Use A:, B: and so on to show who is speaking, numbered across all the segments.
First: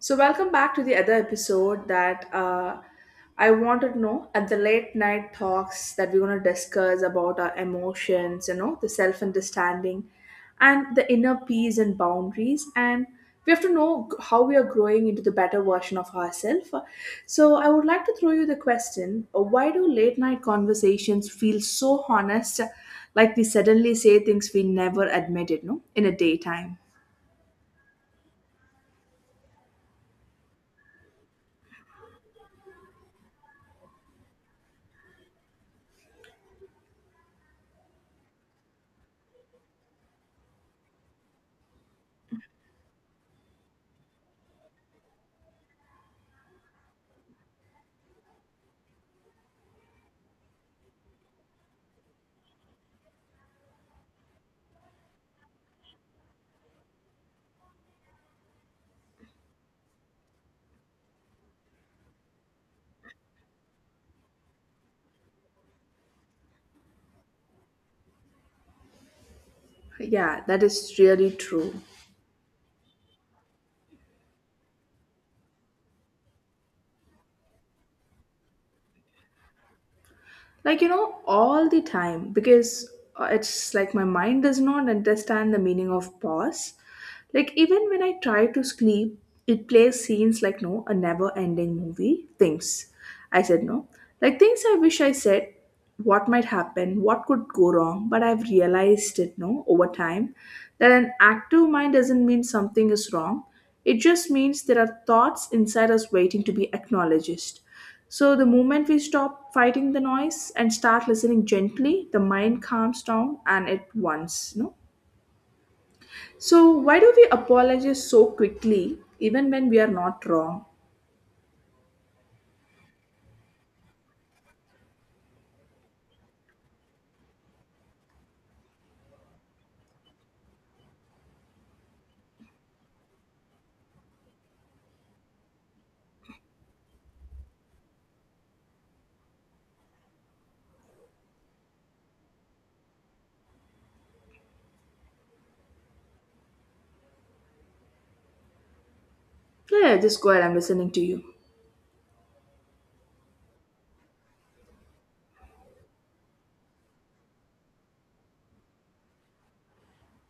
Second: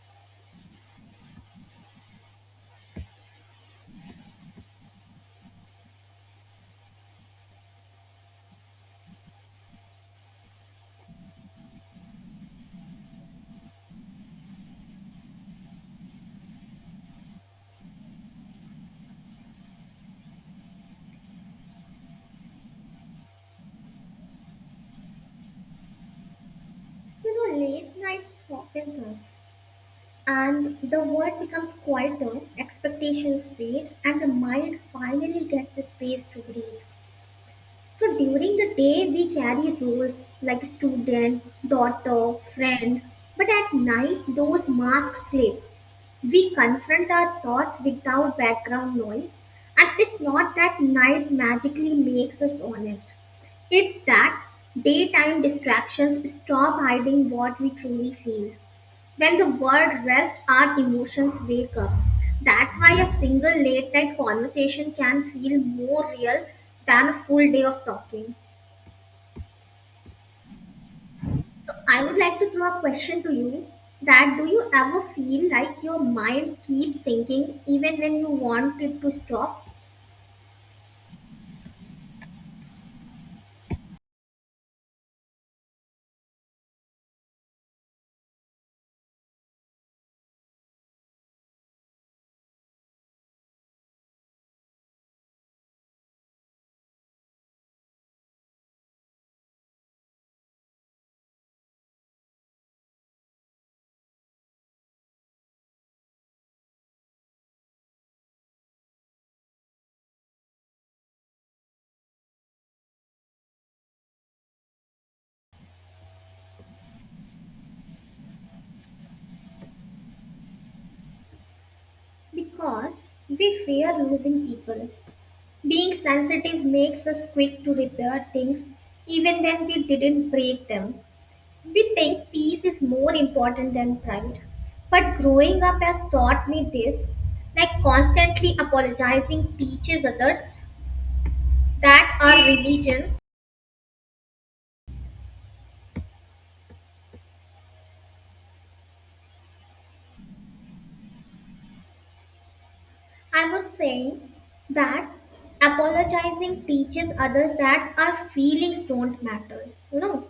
A: So, welcome back to the other episode that I wanted to know at the late night talks that we're going to discuss about our emotions, you know, the self understanding and the inner peace and boundaries. And we have to know how we are growing into the better version of ourselves. So, I would like to throw you the question why do late night conversations feel so honest, like we suddenly say things we never admitted, no, in a daytime?
B: You know, late night softens us, and the world becomes quieter, expectations fade, and the mind finally gets a space to breathe. So during the day, we carry roles like student, daughter, friend, but at night, those masks slip. We confront our thoughts without background noise, and it's not that night magically makes us honest. It's that daytime distractions stop hiding what we truly feel. When the world rests, our emotions wake up. That's why a single late night conversation can feel more real than a full day of talking.
A: Yeah, that is really
B: So,
A: true.
B: I would like to throw a question to you that do you ever feel like your mind keeps thinking even when you want it to stop?
A: Like, you know, all the time because it's like my mind does not understand the meaning of pause, like even when I try to sleep, it plays scenes like no a never ending movie, things I said no, like things I wish I said, what might happen, what could go wrong. But I've realized it no, over time, that an active mind doesn't mean something is wrong. It just means there are thoughts inside us waiting to be acknowledged. So, the moment we stop fighting the noise and start listening gently, the mind calms down and it wants. No? So, why do we apologize so quickly even when we are not wrong?
B: Because we fear losing people. Being sensitive makes us quick to repair things even when we didn't break them. We think peace is more important than pride. But growing up has taught me this like constantly apologizing teaches others that our religion,
A: Yeah, yeah, just go ahead. I'm listening to you.
B: I was saying that apologizing teaches others that our feelings don't matter, you know.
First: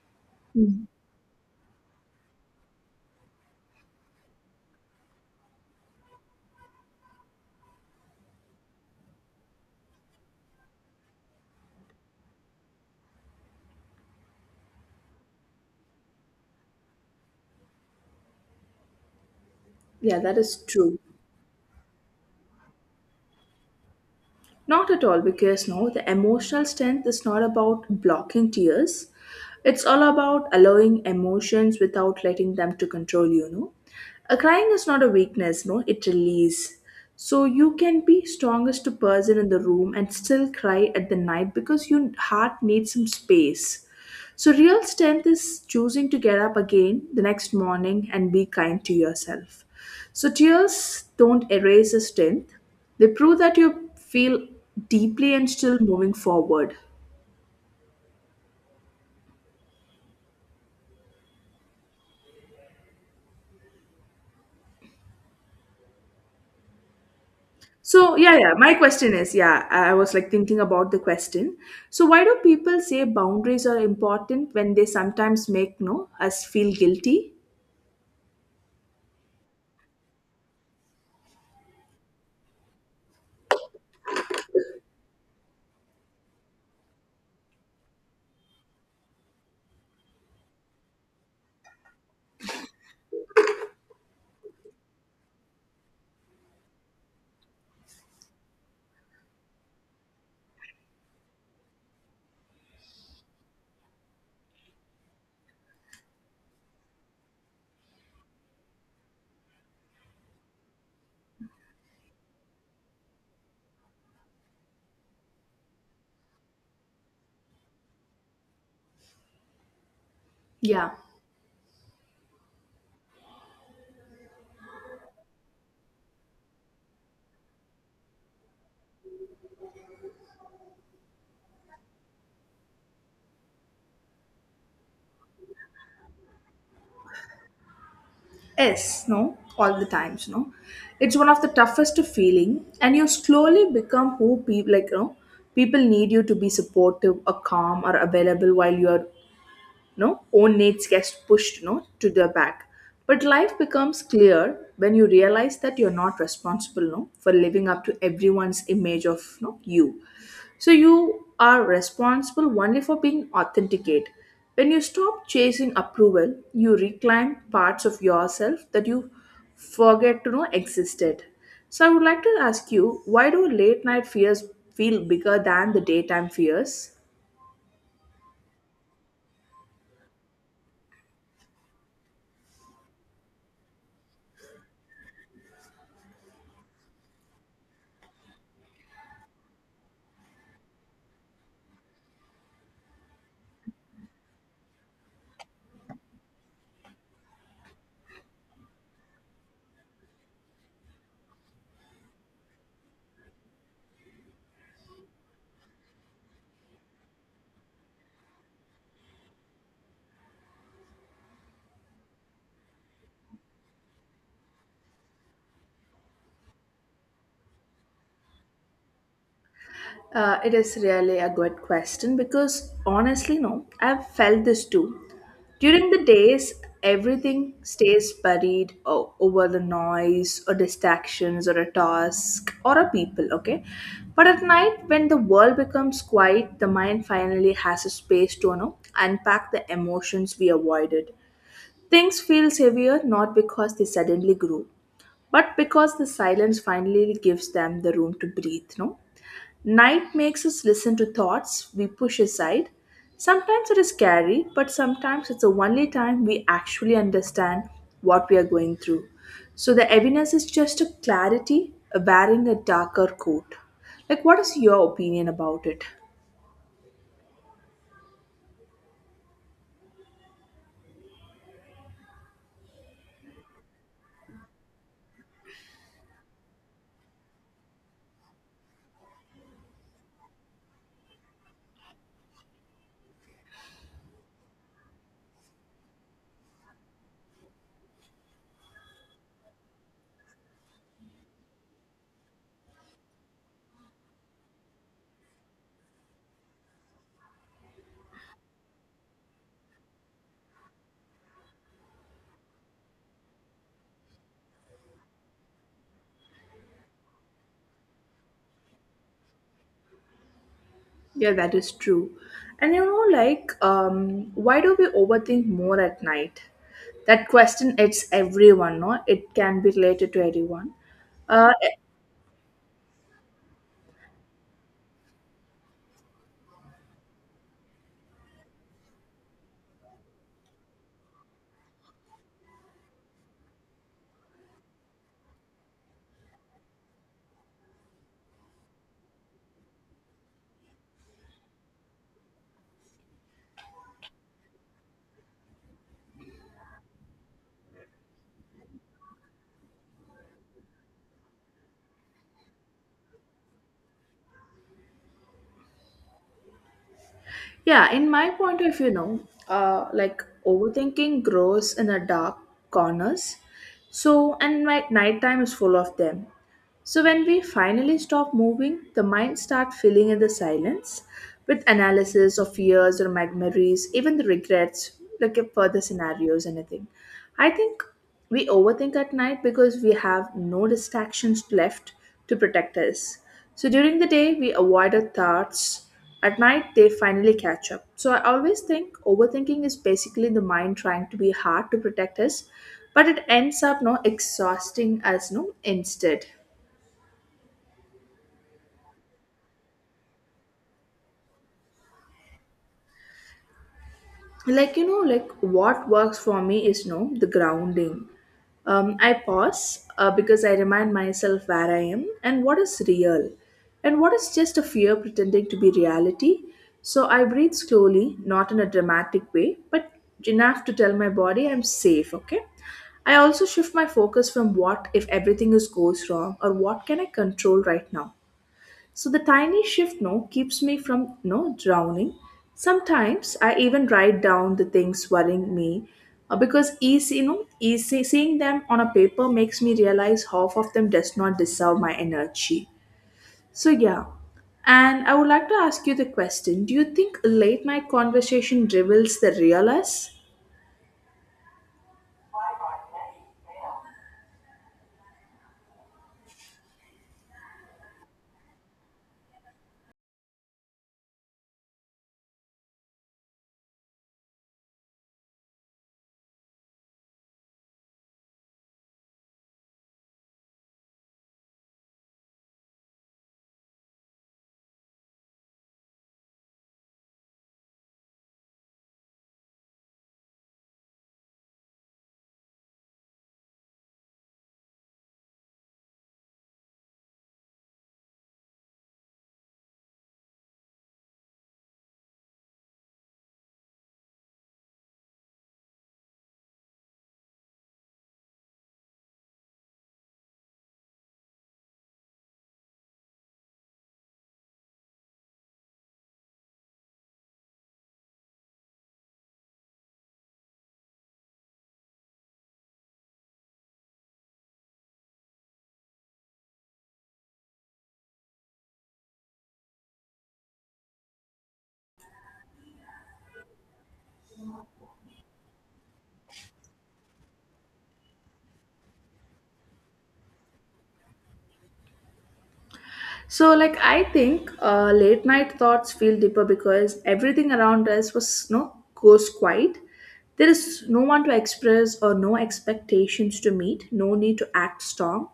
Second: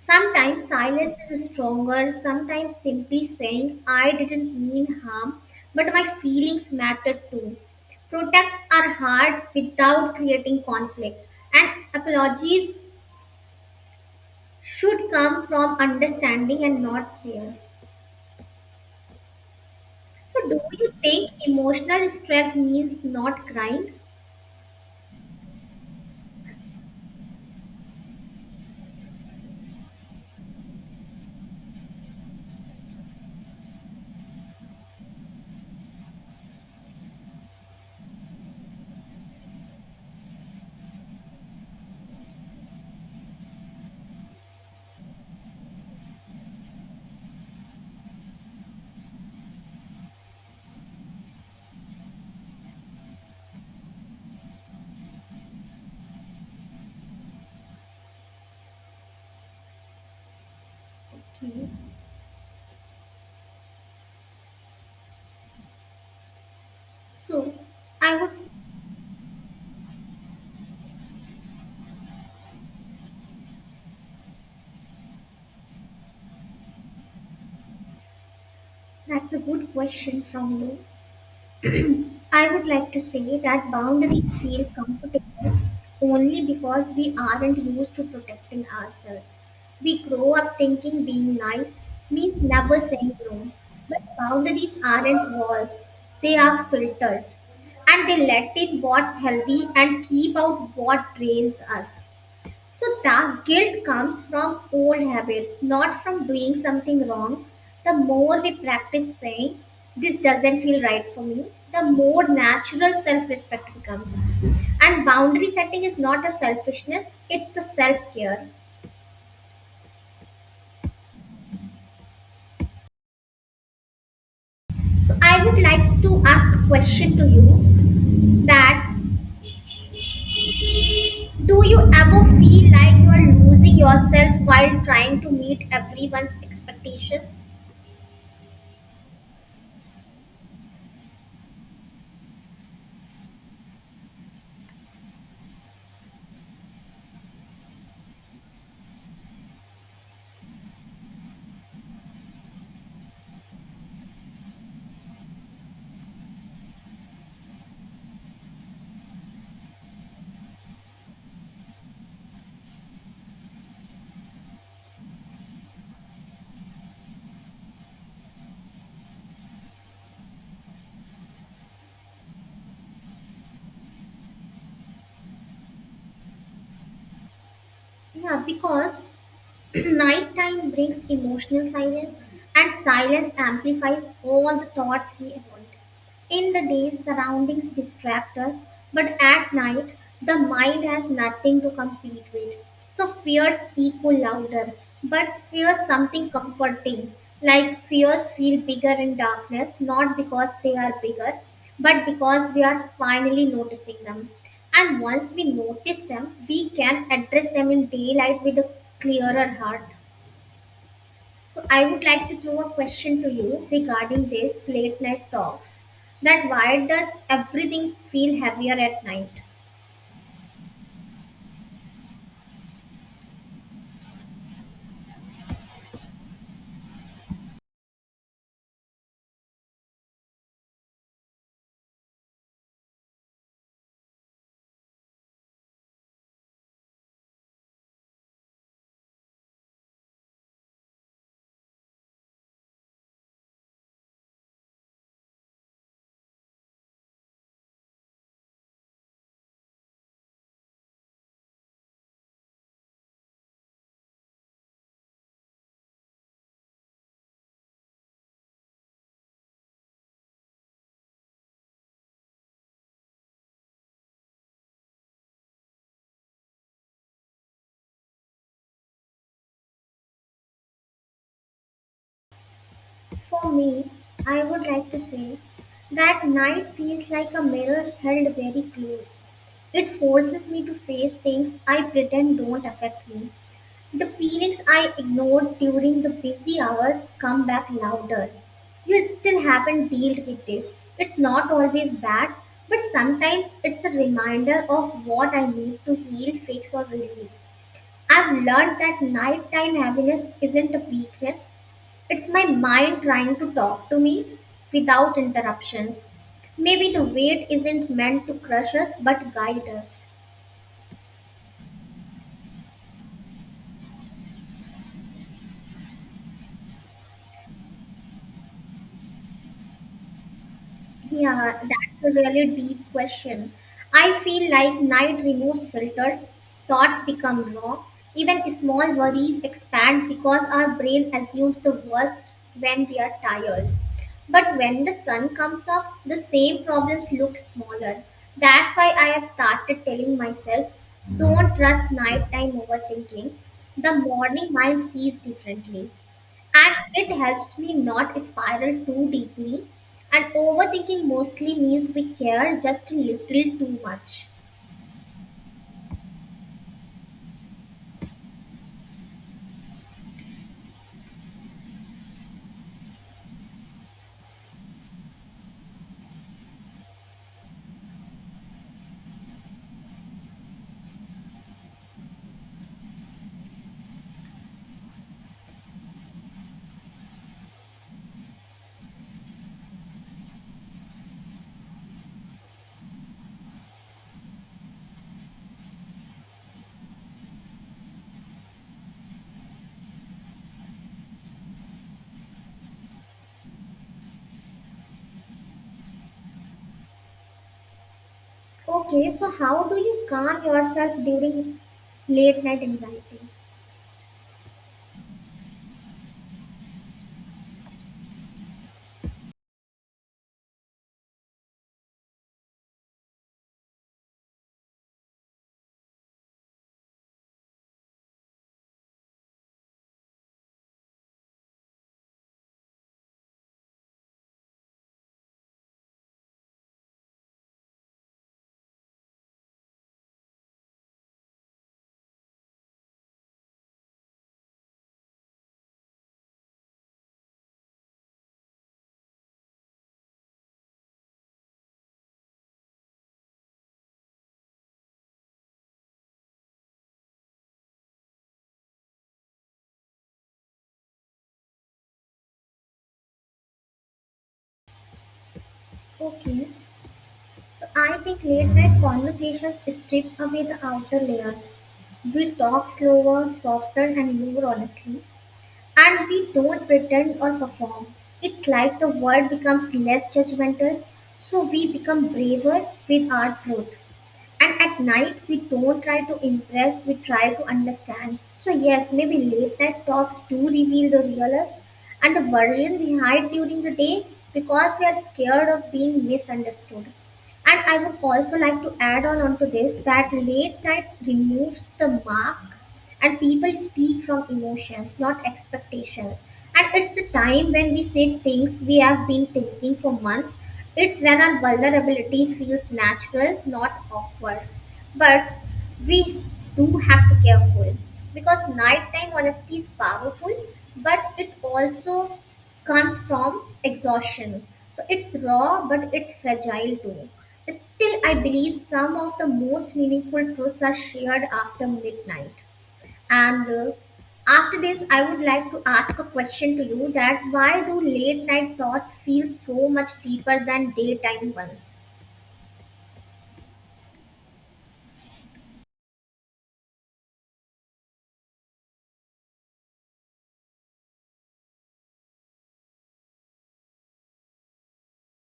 B: Sometimes
A: Mm.
B: silence is stronger, sometimes simply saying, I didn't mean harm, but my feelings matter too. Protests are hard without creating conflict, and apologies should come from understanding and not fear.
A: Yeah, that
B: So, do
A: is
B: you
A: true.
B: think emotional strength means not crying?
A: Not at all, because no, the emotional strength is not about blocking tears. It's all about allowing emotions without letting them to control you, no? A crying is not a weakness, no, it release. So you can be strongest person in the room and still cry at the night because your heart needs some space. So real strength is choosing to get up again the next morning and be kind to yourself. So tears don't erase a strength. They prove that you feel deeply and still moving forward.
B: Okay. So,
A: So
B: I would.
A: yeah, yeah. My question is, yeah, I was like thinking about the question. So why do people say boundaries are important when they sometimes make no us feel guilty?
B: That's a good question from you. I would like to say that boundaries feel comfortable only because we aren't used to protecting ourselves. We grow up thinking being nice means never saying no. But boundaries aren't walls, they are filters. And they let in what's healthy and keep out what drains us. So the guilt comes from old habits, not from doing something wrong. The more we practice saying, this doesn't feel right for me, the more natural self respect becomes. And boundary setting is not a selfishness, it's a self care.
A: Yeah.
B: So I would like to ask a question to you that do you ever feel like you are losing yourself while trying to meet everyone's expectations?
A: Yes, no, all the times, no. It's one of the toughest feeling, and you slowly become who people like, you know, people need you to be supportive, or calm, or available, while you are no own needs gets pushed no to the back. But life becomes clear when you realize that you're not responsible no for living up to everyone's image of no you. So you are responsible only for being authenticate. When you stop chasing approval, you reclaim parts of yourself that you forget to know existed. So I would like to ask you, why do late night fears feel bigger than the daytime fears?
B: Yeah, because nighttime brings emotional silence, and silence amplifies all the thoughts we avoid. In the day, surroundings distract us, but at night, the mind has nothing to compete with. So fears echo louder, but fears something comforting. Like fears feel bigger in darkness, not because they are bigger, but because we are finally noticing them. And once we notice them, we can address them in daylight with a clearer heart. So I would like to throw a question to you regarding this late night talks. That why does everything feel heavier at night?
A: It is really a good question because honestly, no, I've felt this too. During the days, everything stays buried over the noise or distractions or a task or a people, okay? But at night, when the world becomes quiet, the mind finally has a space to, you know, unpack the emotions we avoided. Things feel heavier not because they suddenly grew, but because the silence finally gives them the room to breathe, no? Night makes us listen to thoughts we push aside. Sometimes it is scary, but sometimes it's the only time we actually understand what we are going through. So the evidence is just a clarity wearing a darker coat. Like, what is your opinion about it?
B: For me, I would like to say that night feels like a mirror held very close. It forces me to face things I pretend don't affect me. The phoenix I ignored during the busy hours come back louder. You still haven't dealt with this. It's not always bad, but sometimes it's a reminder of what I need to heal, fix, or release. I've learned that nighttime heaviness isn't a weakness, it's my mind trying to talk to me without interruptions. Maybe the weight isn't meant to crush us but guide us.
A: Yeah, that is true. And you know, like, why do we overthink more at night? That question, it's everyone, no? It can be related to everyone. Uh,
B: Yeah, that's a really deep question. I feel like night removes filters, thoughts become raw, even small worries expand because our brain assumes the worst when we are tired. But when the sun comes up, the same problems look smaller. That's why I have started telling myself don't trust nighttime overthinking. The morning mind sees differently and it helps me not spiral too deeply. And overthinking mostly means we care just a little too much.
A: Yeah, in my point of view, no, like overthinking grows in the dark corners. So, and my nighttime is full of them. So when we finally stop moving, the mind starts filling in the silence with analysis of fears or memories, even the regrets, like if further scenarios, anything. I think we overthink at night because we have no distractions left to protect us. So during the day, we avoid our thoughts. At night, they finally catch up. So I always think overthinking is basically the mind trying to be hard to protect us, but it ends up no exhausting us no instead.
B: Okay, so how do you calm yourself during late night anxiety?
A: Like, you know, like, what works for me is, you know, the grounding. I pause, because I remind myself where I am and what is real, and what is just a fear pretending to be reality. So I breathe slowly, not in a dramatic way, but enough to tell my body I'm safe, okay? I also shift my focus from what if everything is goes wrong, or what can I control right now. So the tiny shift no keeps me from no drowning. Sometimes I even write down the things worrying me, because easy, you know, easy, seeing them on a paper makes me realize half of them does not deserve my energy. So yeah. And I would like to ask you the question, do you think late night conversation reveals the real us?
B: Okay, so I think late night conversations strip away the outer layers. We talk slower, softer, and more honestly, and we don't pretend or perform. It's like the world becomes less judgmental, so we become braver with our truth. And at night, we don't try to impress, we try to understand. So, yes, maybe late night talks do reveal the real us and the version we hide during the day because we are scared of being misunderstood. And I would also like to add on onto this that late night removes the mask and people speak from emotions, not expectations. And it's the time when we say things we have been thinking for months. It's when our vulnerability feels natural, not awkward. But we do have to be careful because nighttime honesty is powerful, but it also comes from exhaustion. So it's raw, but it's fragile too. Still, I believe some of the most meaningful truths are shared after midnight. And after this, I would like to ask a question to you that why do late night thoughts feel so much deeper than daytime ones?
A: So, like, I think late night thoughts feel deeper because everything around us was no goes quiet. There is no one to express or no expectations to meet, no need to act strong.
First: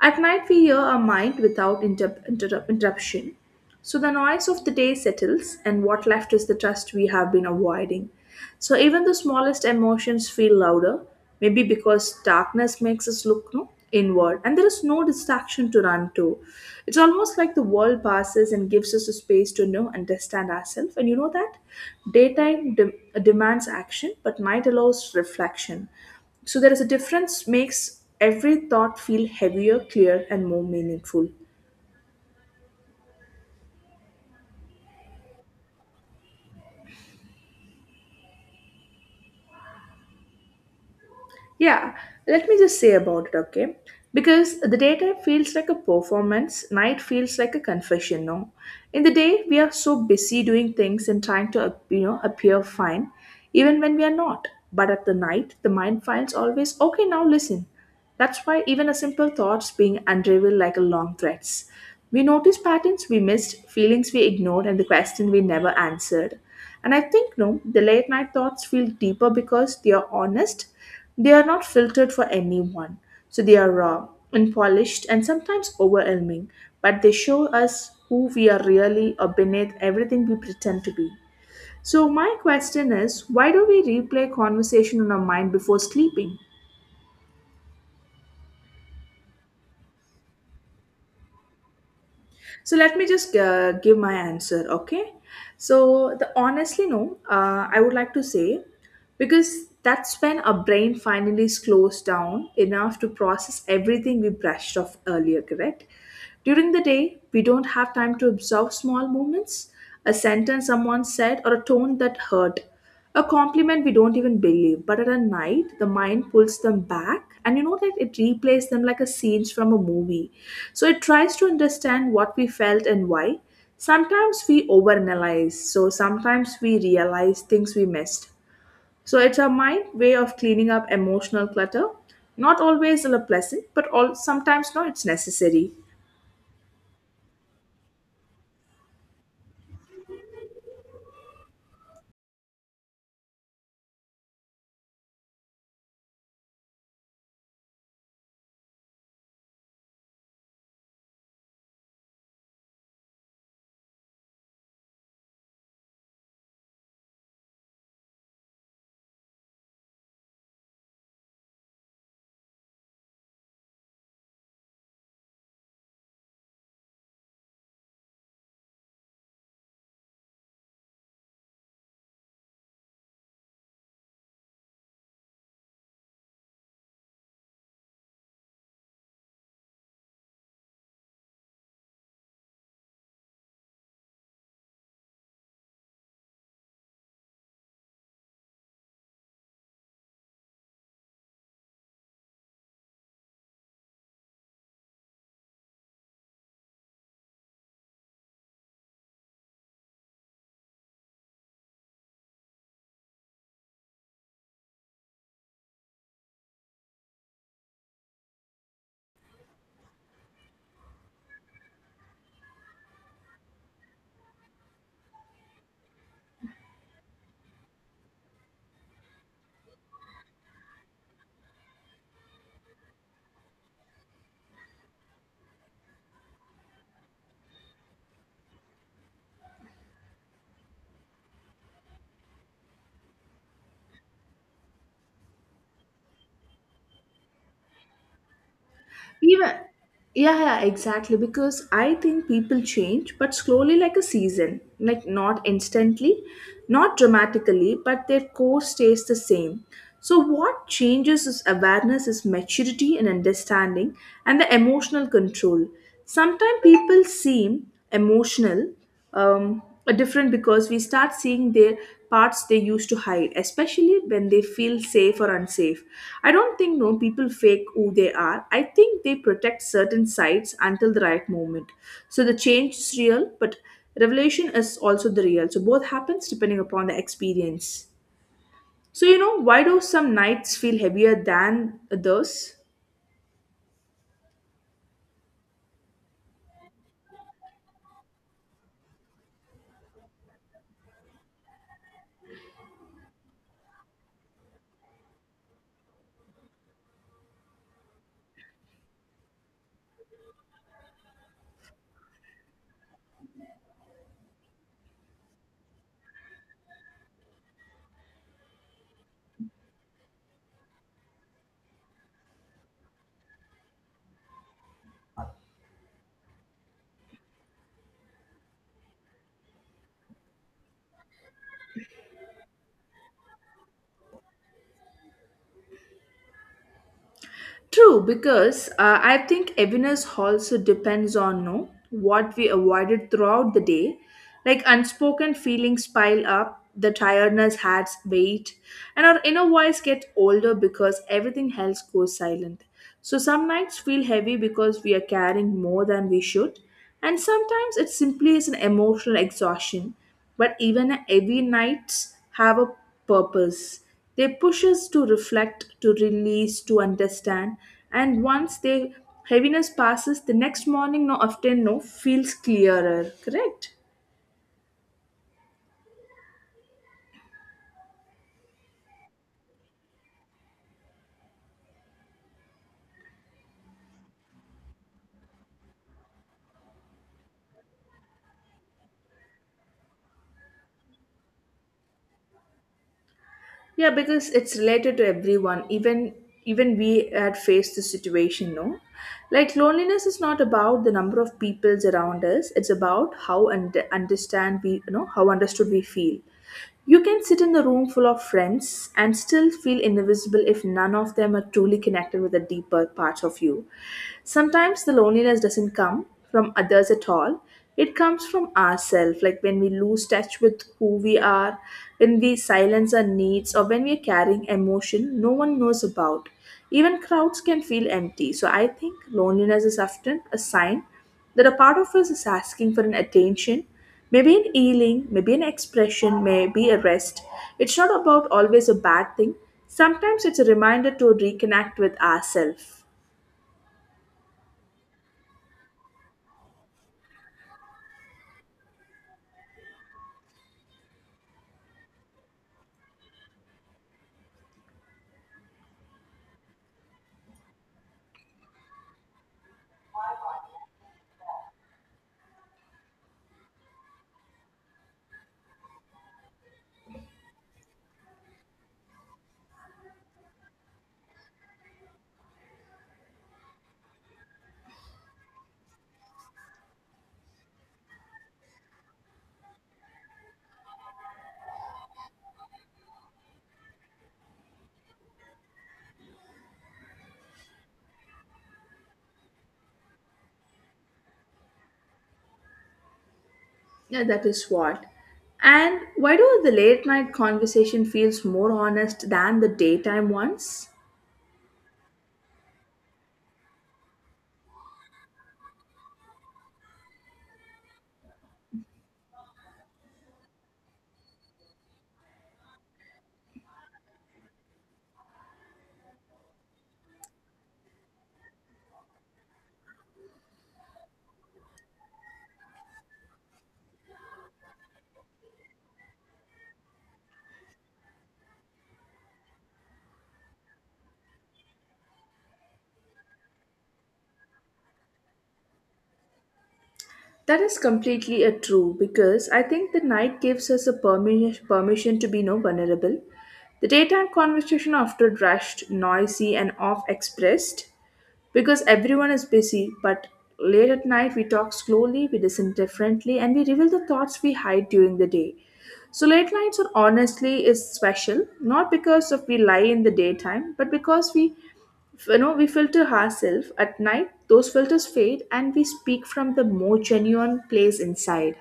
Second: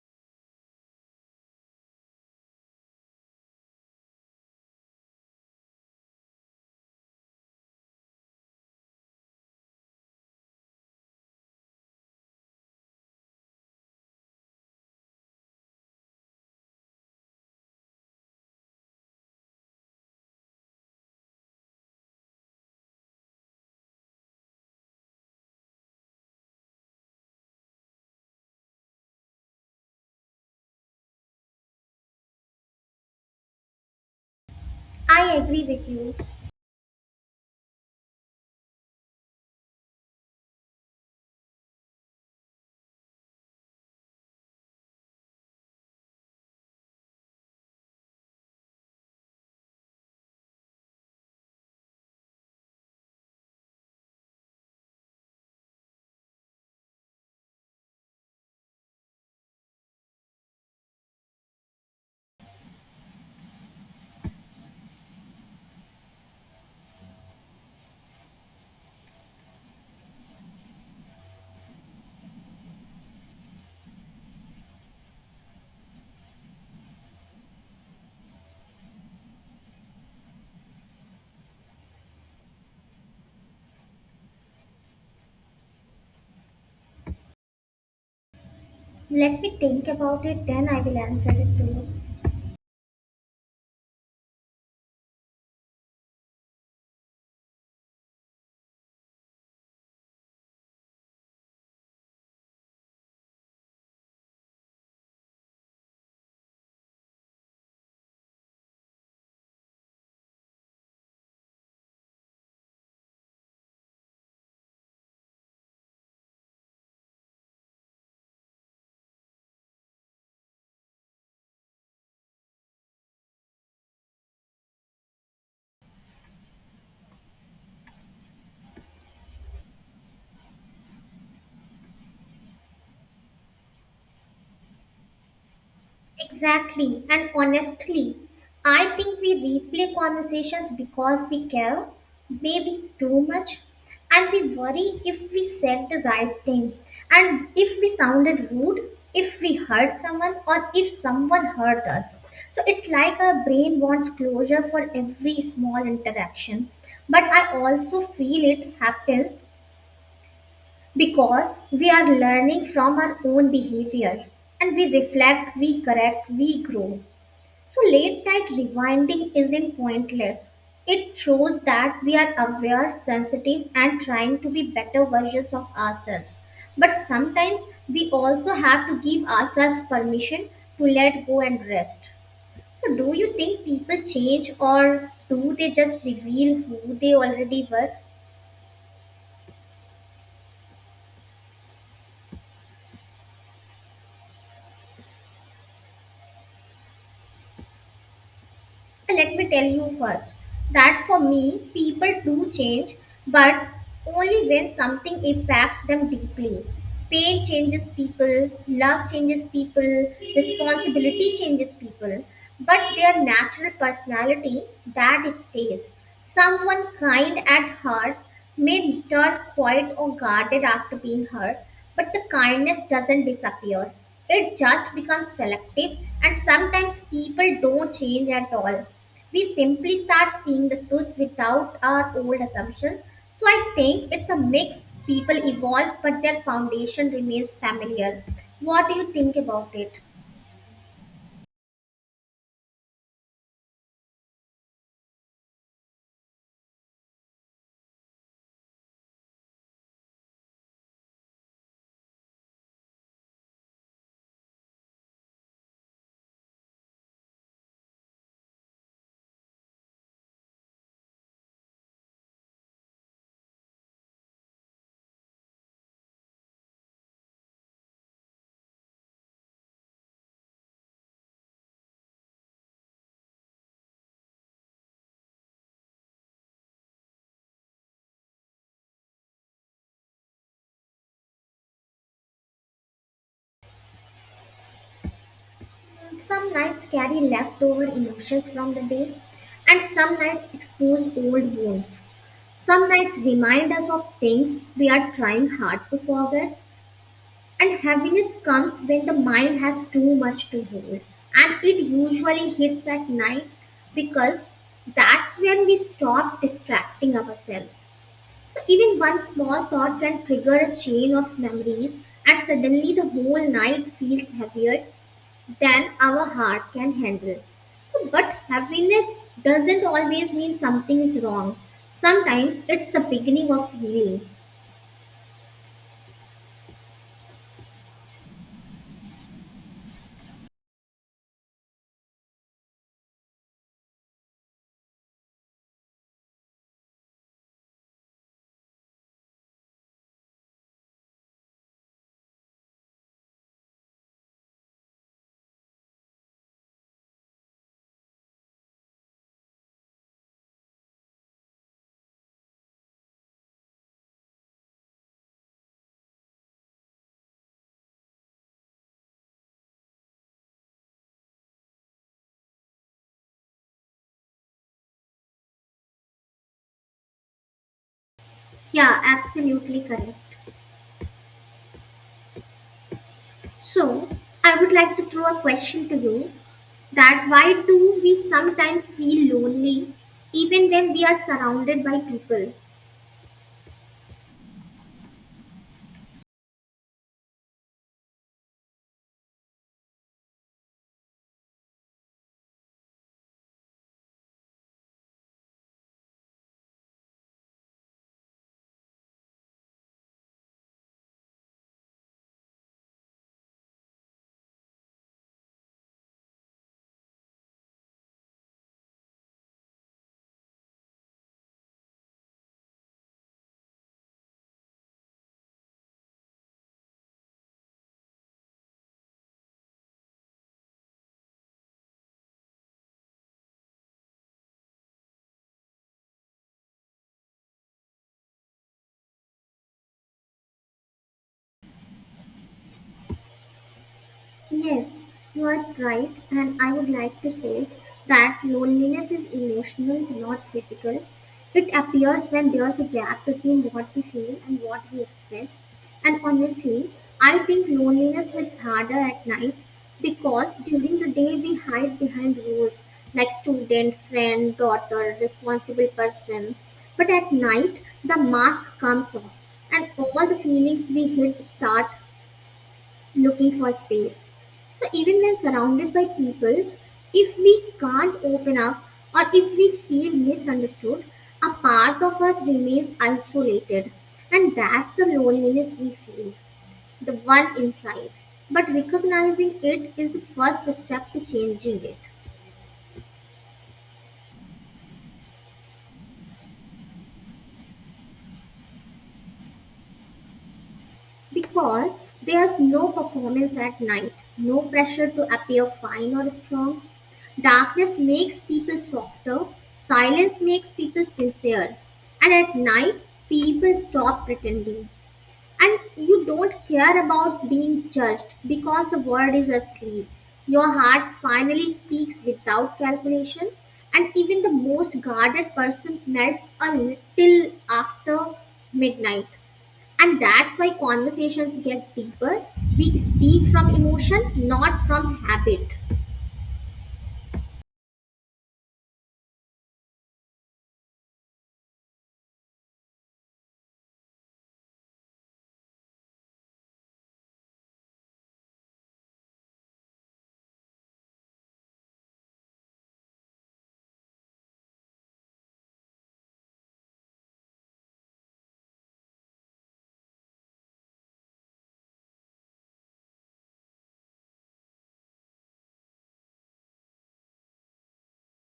A: At night, we hear our mind without interruption. So the noise of the day settles, and what left is the trust we have been avoiding. So even the smallest emotions feel louder, maybe because darkness makes us look no, inward, and there is no distraction to run to. It's almost like the world passes and gives us a space to know and understand ourselves. And you know that daytime dem- demands action, but night allows reflection. So there is a difference makes every thought feel heavier, clear, and more meaningful.
B: I agree with you.
A: Yeah, let me just say about it, okay? Because the daytime feels like a performance, night feels like a confession, no? In the day, we are so busy doing things and trying to, you know, appear fine, even when we are not. But at the night, the mind finds always, okay, now listen. That's why even a simple thoughts being unraveled like a long threads. We notice patterns we missed, feelings we ignored, and the question we never answered. And I think no, the late night thoughts feel deeper because they are honest, they are not filtered for anyone, so they are raw, unpolished, and sometimes overwhelming, but they show us who we are really or beneath everything we pretend to be. So, my question is why do we replay conversation in our mind before sleeping?
B: Let me think about it, then I will answer it to you.
A: So, let me just give my answer, okay? So, the honestly, no, I would like to say because that's when our brain finally slows down enough to process everything we brushed off earlier, correct? During the day, we don't have time to observe small moments, a sentence someone said, or a tone that hurt, a compliment we don't even believe. But at a night, the mind pulls them back, and you know that it replays them like a scenes from a movie. So it tries to understand what we felt and why. Sometimes we overanalyze, so sometimes we realize things we missed, so it's a mind way of cleaning up emotional clutter. Not always a pleasant, but all sometimes no, it's necessary.
B: Exactly. And honestly, I think we replay conversations because we care, maybe too much, and we worry if we said the right thing, and if we sounded rude, if we hurt someone, or if someone hurt us. So it's like our brain wants closure for every small interaction. But I also feel it happens because we are learning from our own behavior and we reflect, we correct, we grow. So, late night rewinding isn't pointless. It shows that we are aware, sensitive, and trying to be better versions of ourselves. But sometimes we also have to give ourselves permission to let go and rest. So, do you think people change or do they just reveal who they already were? And let me tell you first that for me, people do change, but only when something impacts them deeply. Pain changes people, love changes people, responsibility changes people, but their natural personality that stays. Someone kind at heart may turn quiet or guarded after being hurt, but the kindness doesn't disappear. It just becomes selective, and sometimes people don't change at all. We simply start seeing the truth without our old assumptions. So I think it's a mix. People evolve, but their foundation remains familiar. What do you think
A: Even
B: about it?
A: yeah, yeah, exactly. Because I think people change, but slowly, like a season, like not instantly, not dramatically, but their core stays the same. So what changes is awareness, is maturity and understanding, and the emotional control. Sometimes people seem emotional are different because we start seeing their parts they used to hide, especially when they feel safe or unsafe. I don't think no people fake who they are. I think they protect certain sides until the right moment. So the change is real, but revelation is also the real. So both happens depending upon the experience. So you know, why do some nights feel heavier than others?
B: Some nights carry leftover emotions from the day, and some nights expose old wounds. Some nights remind us of things we are trying hard to forget, and happiness comes when the mind has too much to hold. And it usually hits at night because that's when we stop distracting ourselves. So, even one small thought can trigger a chain of memories, and suddenly the whole night feels heavier than our heart can handle. So, but happiness doesn't always mean something is wrong. Sometimes it's the beginning of healing.
A: True, because I think awareness also depends on no what we avoided throughout the day, like unspoken feelings pile up, the tiredness adds weight, and our inner voice gets older because everything else goes silent. So some nights feel heavy because we are carrying more than we should, and sometimes it simply is an emotional exhaustion. But even a heavy nights have a purpose. They push us to reflect, to release, to understand. And once the heaviness passes, the next morning, no, often no, feels clearer. Correct?
B: Yeah, absolutely correct. So, I would like to throw a question to you that why do we sometimes feel lonely even when we are surrounded by people?
A: Yeah, because it's related to everyone. Even we had faced this situation, no? Like loneliness is not about the number of peoples around us. It's about how and understand we, you know, how understood we feel. You can sit in the room full of friends and still feel invisible if none of them are truly connected with the deeper parts of you. Sometimes the loneliness doesn't come from others at all. It comes from ourselves, like when we lose touch with who we are, when we silence our needs, or when we are carrying emotion no one knows about. Even crowds can feel empty, so I think loneliness is often a sign that a part of us is asking for an attention, maybe an healing, maybe an expression, maybe a rest. It's not about always a bad thing. Sometimes it's a reminder to reconnect with ourselves.
B: Yes, you are right, and I would like to say that loneliness is emotional, not physical. It appears when there's a gap between what we feel and what we express. And honestly, I think loneliness hits harder at night because during the day we hide behind rules like student, friend, daughter, responsible person. But at night, the mask comes off and all the feelings we hid start looking for space. So even when surrounded by people, if we can't open up or if we feel misunderstood, a part of us remains isolated, and that's the loneliness we feel, the one inside. But recognizing it is the first step to changing it.
A: Yeah, that is what. And why do the late night conversation feels more honest than the daytime ones?
B: Because there's no performance at night, no pressure to appear fine or strong. Darkness makes people softer, silence makes people sincere, and at night, people stop pretending and you don't care about being judged because the world is asleep. Your heart finally speaks without calculation, and even the most guarded person melts a little after midnight. And that's why conversations get deeper. We speak from emotion, not from habit.
A: That is completely a true because I think the night gives us a permission, permission to be no vulnerable. The daytime conversation after rushed, noisy, and off expressed because everyone is busy. But late at night, we talk slowly, we listen differently, and we reveal the thoughts we hide during the day. So late nights are honestly is special, not because of we lie in the daytime, but because we you know we filter ourselves at night, those filters fade and we speak from the more genuine place inside.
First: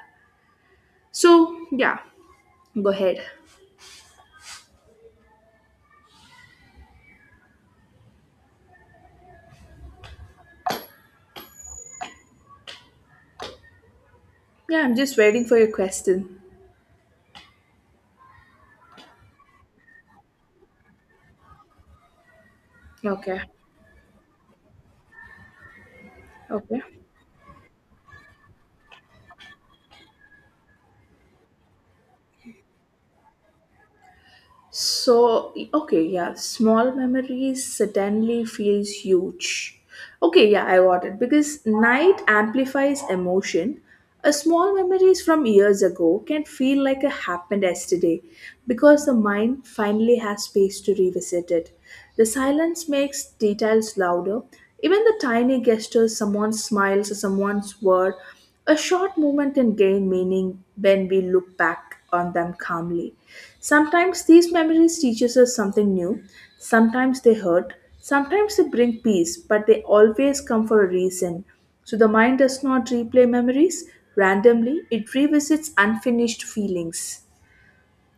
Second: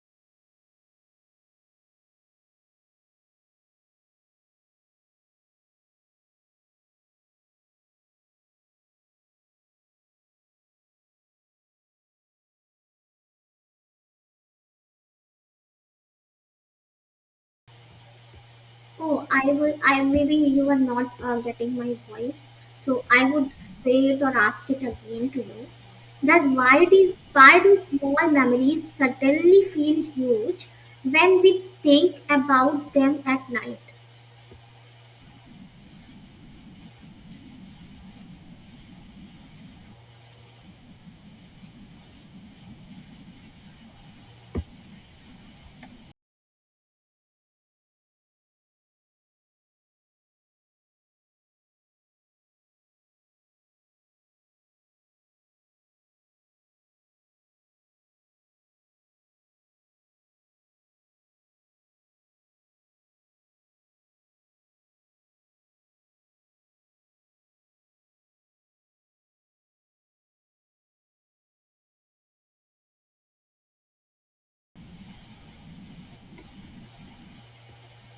A: So yeah, go ahead. Yeah, I'm just waiting for your question.
B: Oh, I would, I maybe you are not getting my voice, so I
A: Okay.
B: would say it or ask it again to you. That
A: Okay.
B: why do small memories suddenly feel huge when we think about them at night?
A: So, okay, yeah, small memories suddenly feels huge. Okay, yeah, I got it. Because night amplifies emotion. A small memories from years ago can feel like it happened yesterday because the mind finally has space to revisit it. The silence makes details louder. Even the tiny gestures, someone's smiles or someone's word, a short moment can gain meaning when we look back on them calmly. Sometimes these memories teaches us something new, sometimes they hurt, sometimes they bring peace, but they always come for a reason. So the mind does not replay memories randomly, it revisits unfinished feelings.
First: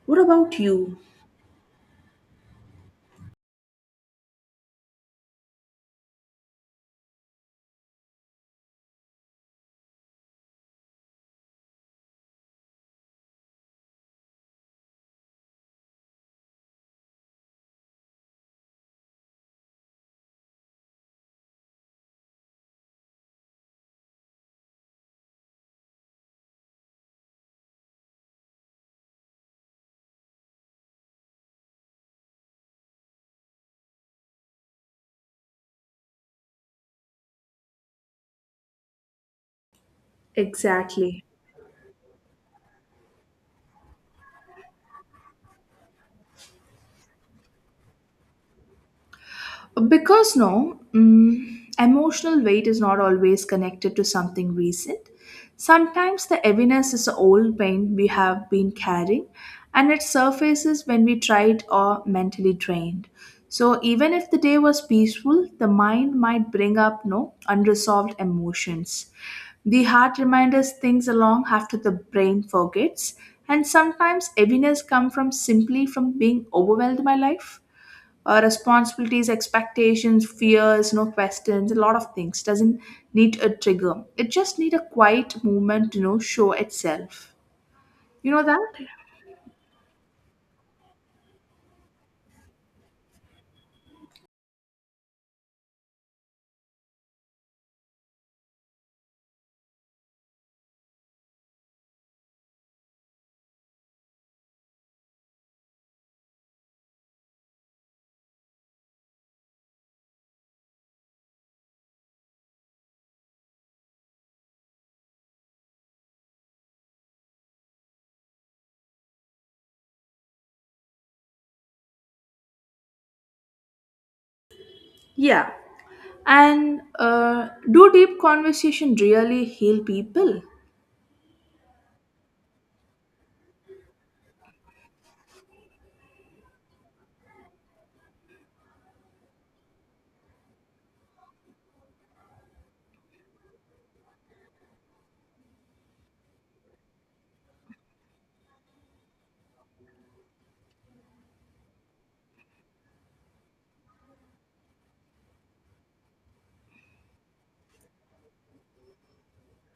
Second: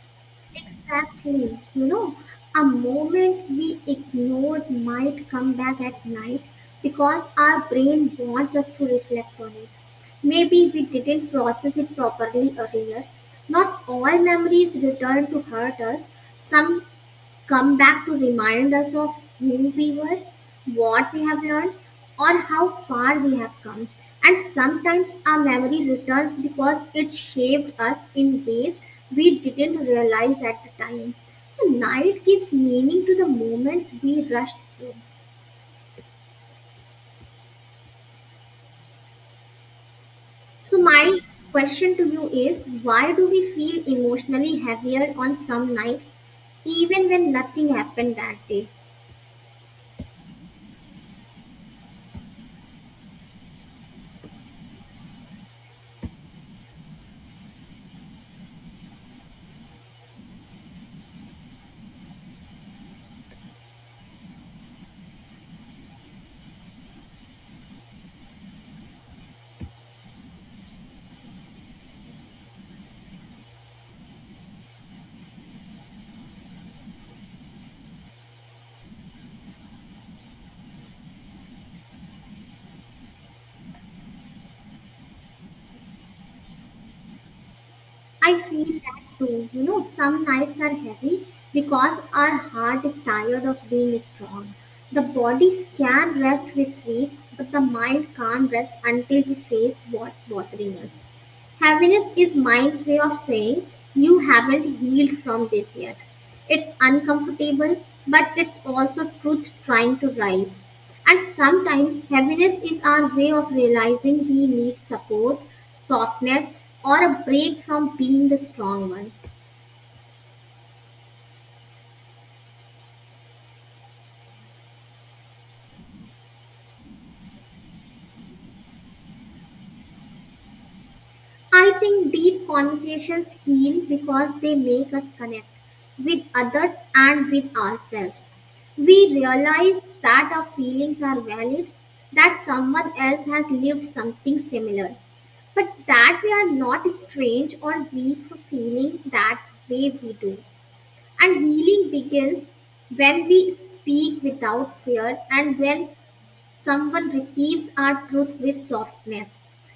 A: What about you?
B: Exactly. You know, a moment we ignored might come back at night because our brain wants us to reflect on it. Maybe we didn't process it properly earlier. Not all memories return to hurt us. Some come back to remind us of who we were, what we have learned, or how far we have come. And sometimes our memory returns because it shaped us in ways we didn't realize at the time. So, night gives meaning to the moments we rushed through. So, my
A: Exactly.
B: question to you is why do we feel emotionally heavier on some nights, even when nothing happened that day?
A: Because no, emotional weight is not always connected to something recent. Sometimes the heaviness is the old pain we have been carrying, and it surfaces when we tried or mentally drained. So even if the day was peaceful, the mind might bring up no unresolved emotions. The heart reminds us things long after the brain forgets, and sometimes heaviness comes from simply from being overwhelmed by life, responsibilities, expectations, fears, no questions, a lot of things. Doesn't need a trigger. It just need a quiet movement to, you know, show itself. You
B: I
A: know
B: feel
A: that?
B: that too. You know, some nights are heavy because our heart is tired of being strong. The body can rest with sleep, but the mind can't rest until we face what's bothering us. Heaviness is mind's way of saying you haven't healed from this yet. It's uncomfortable, but it's also truth trying to rise. And sometimes heaviness is our way of realizing we need support, softness, or a break from being the strong one.
A: Yeah. And do deep conversation really heal people?
B: I think deep conversations heal because they make us connect with others and with ourselves. We realize that our feelings are valid, that someone else has lived something similar, but that we are not strange or weak for feeling that way we do. And healing begins when we speak without fear and when someone receives our truth with softness.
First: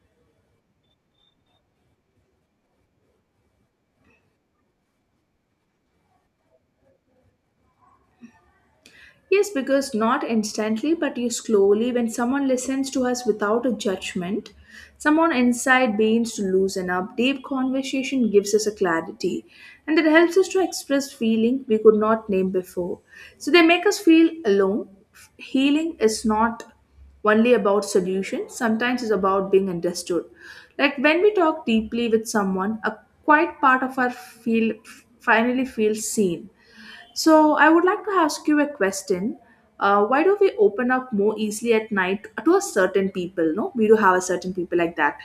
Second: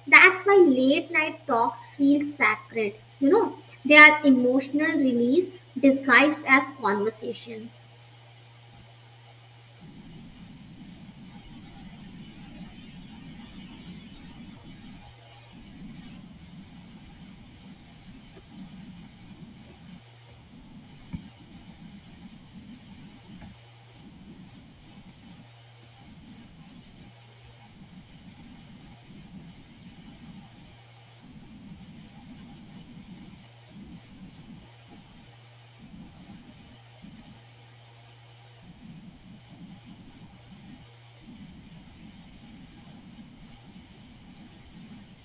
B: That's why late night talks feel sacred. You know, they are emotional release disguised as conversation.
A: Yes, because not instantly, but you slowly, when someone listens to us without a judgment, someone inside begins to loosen up. Deep conversation gives us a clarity, and it helps us to express feeling we could not name before. So they make us feel alone. Healing is not only about solutions, sometimes it's about being understood. Like when we talk deeply with someone, a quiet part of our feel finally feels seen. So I would like to ask you a question. Why do we open up more easily at night to a certain people? No, we do have a certain people like that.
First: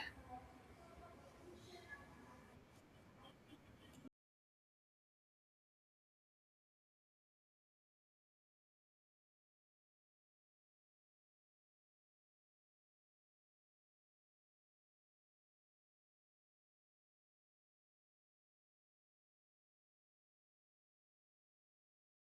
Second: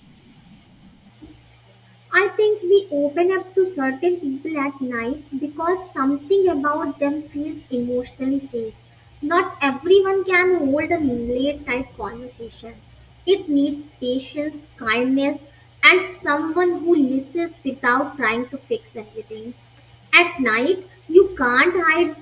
B: I think we open up to certain people at night because something about them feels emotionally safe. Not everyone can hold a late type conversation. It needs patience, kindness, and someone who listens without trying to fix everything. At night, you can't hide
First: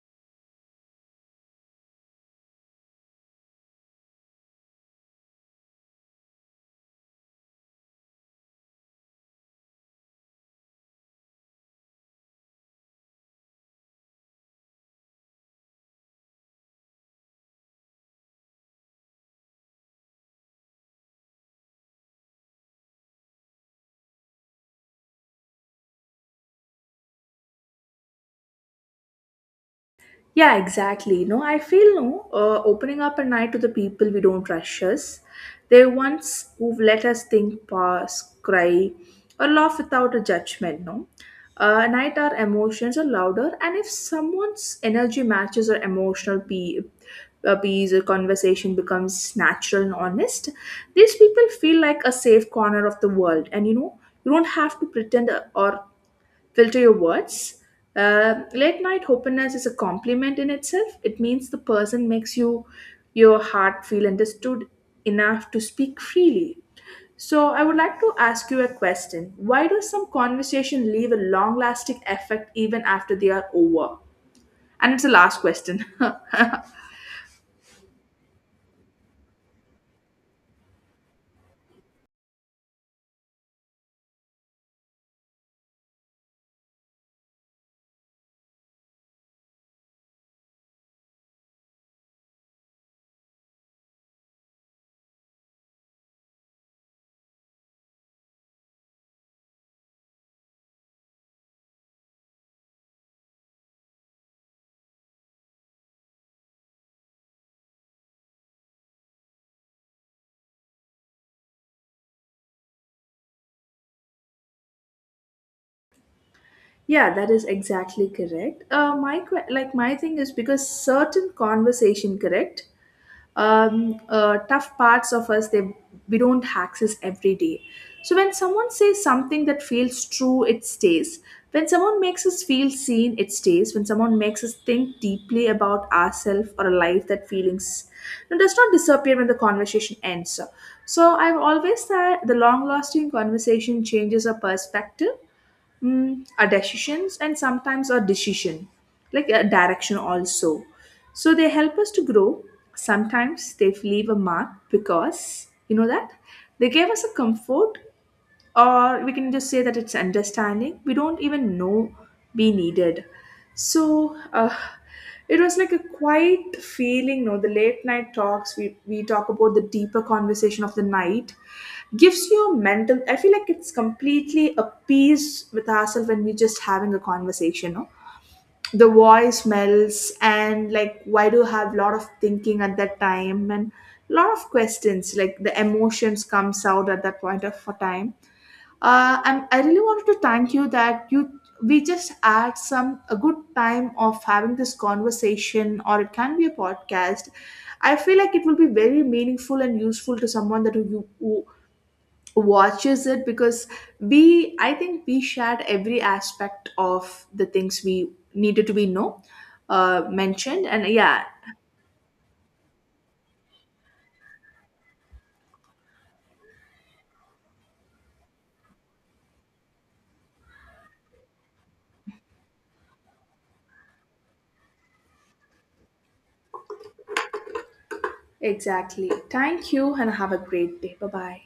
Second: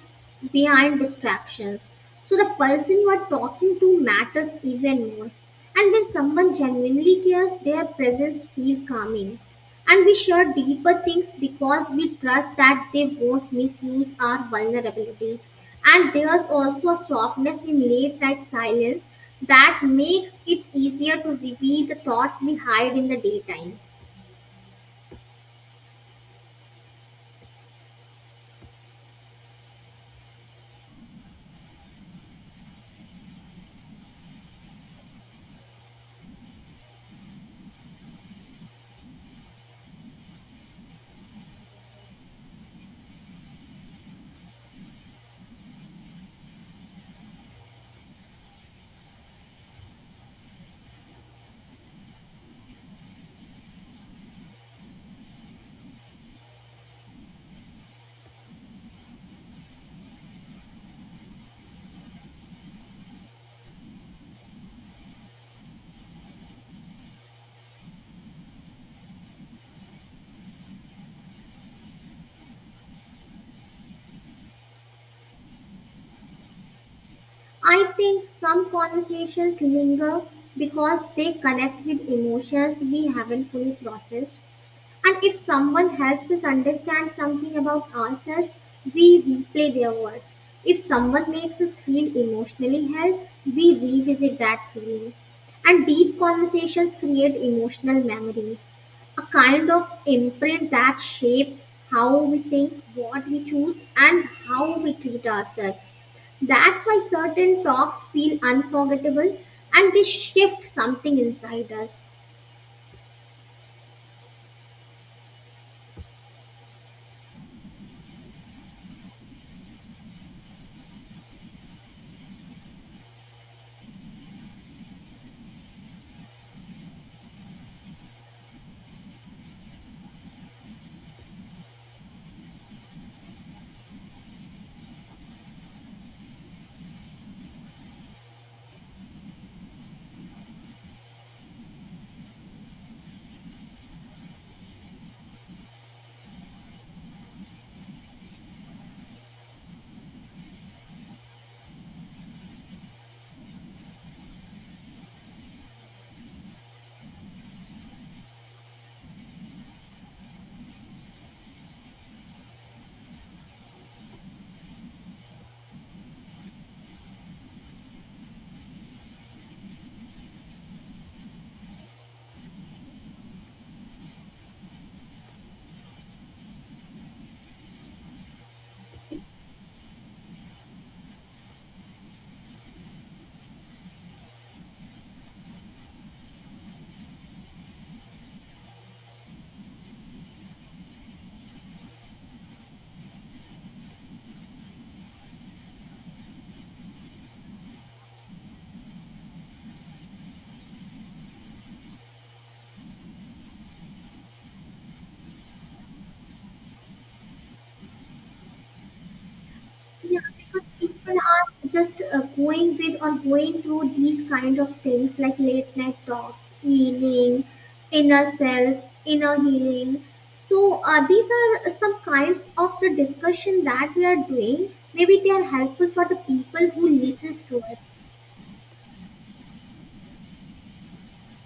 B: behind distractions. So the person you are talking to matters even more. And when someone genuinely cares, their presence feels calming. And we share deeper things because we trust that they won't misuse our vulnerability. And there's also a softness in late night silence that makes it easier to reveal the thoughts we hide in the daytime.
A: Yeah, exactly. No, I feel no opening up an eye to the people we don't rush us. They're ones who've let us think, pause, cry, or laugh without a judgment. No, at night our emotions are louder, and if someone's energy matches our emotional peace, or conversation becomes natural and honest. These people feel like a safe corner of the world, and you know you don't have to pretend or filter your words. Late night openness is a compliment in itself. It means the person makes you your heart feel understood enough to speak freely. So I would like to ask you a question. Why do some conversation leave a long lasting effect even after they are over? And it's the last question.
B: I think some conversations linger because they connect with emotions we haven't fully processed. And if someone helps us understand something about ourselves, we replay their words. If someone makes us feel emotionally held, we revisit that feeling. And deep conversations create emotional memory, a kind of imprint that shapes how we think, what we choose, and how we treat ourselves. That's why certain talks feel unforgettable and they shift something inside us.
A: Yeah, that is exactly correct. Like my thing is because certain conversation, correct? Tough parts of us, they we don't access every day. So when someone says something that feels true, it stays. When someone makes us feel seen, it stays. When someone makes us think deeply about ourselves or a life, that feelings, it does not disappear when the conversation ends. So I've always said the long lasting conversation changes our perspective, a decisions, and sometimes a decision like a direction also. So they help us to grow. Sometimes they leave a mark because you know that they gave us a comfort, or we can just say that it's understanding we don't even know we needed. So it was like a quiet feeling. No, the late night talks, we talk about the deeper conversation of the night, gives you a mental, I feel like it's completely a peace with ourselves when we're just having a conversation. No, the voice melts, and like why do you have a lot of thinking at that time, and a lot of questions, like the emotions comes out at that point of time. And I really wanted to thank you that you, we just had some a good time of having this conversation, or it can be a podcast. I feel like it will be very meaningful and useful to someone that who watches it because we, I think we shared every aspect of the things we needed to be know,
B: Yeah, because
A: mentioned, and
B: people
A: yeah,
B: are just going with or going through these kind of things like late night talks, healing, inner self, inner healing. So these are some kinds of the discussion that we are doing. Maybe they are helpful for the people who listens to us.
A: exactly. Thank you, and have a great day. Bye bye.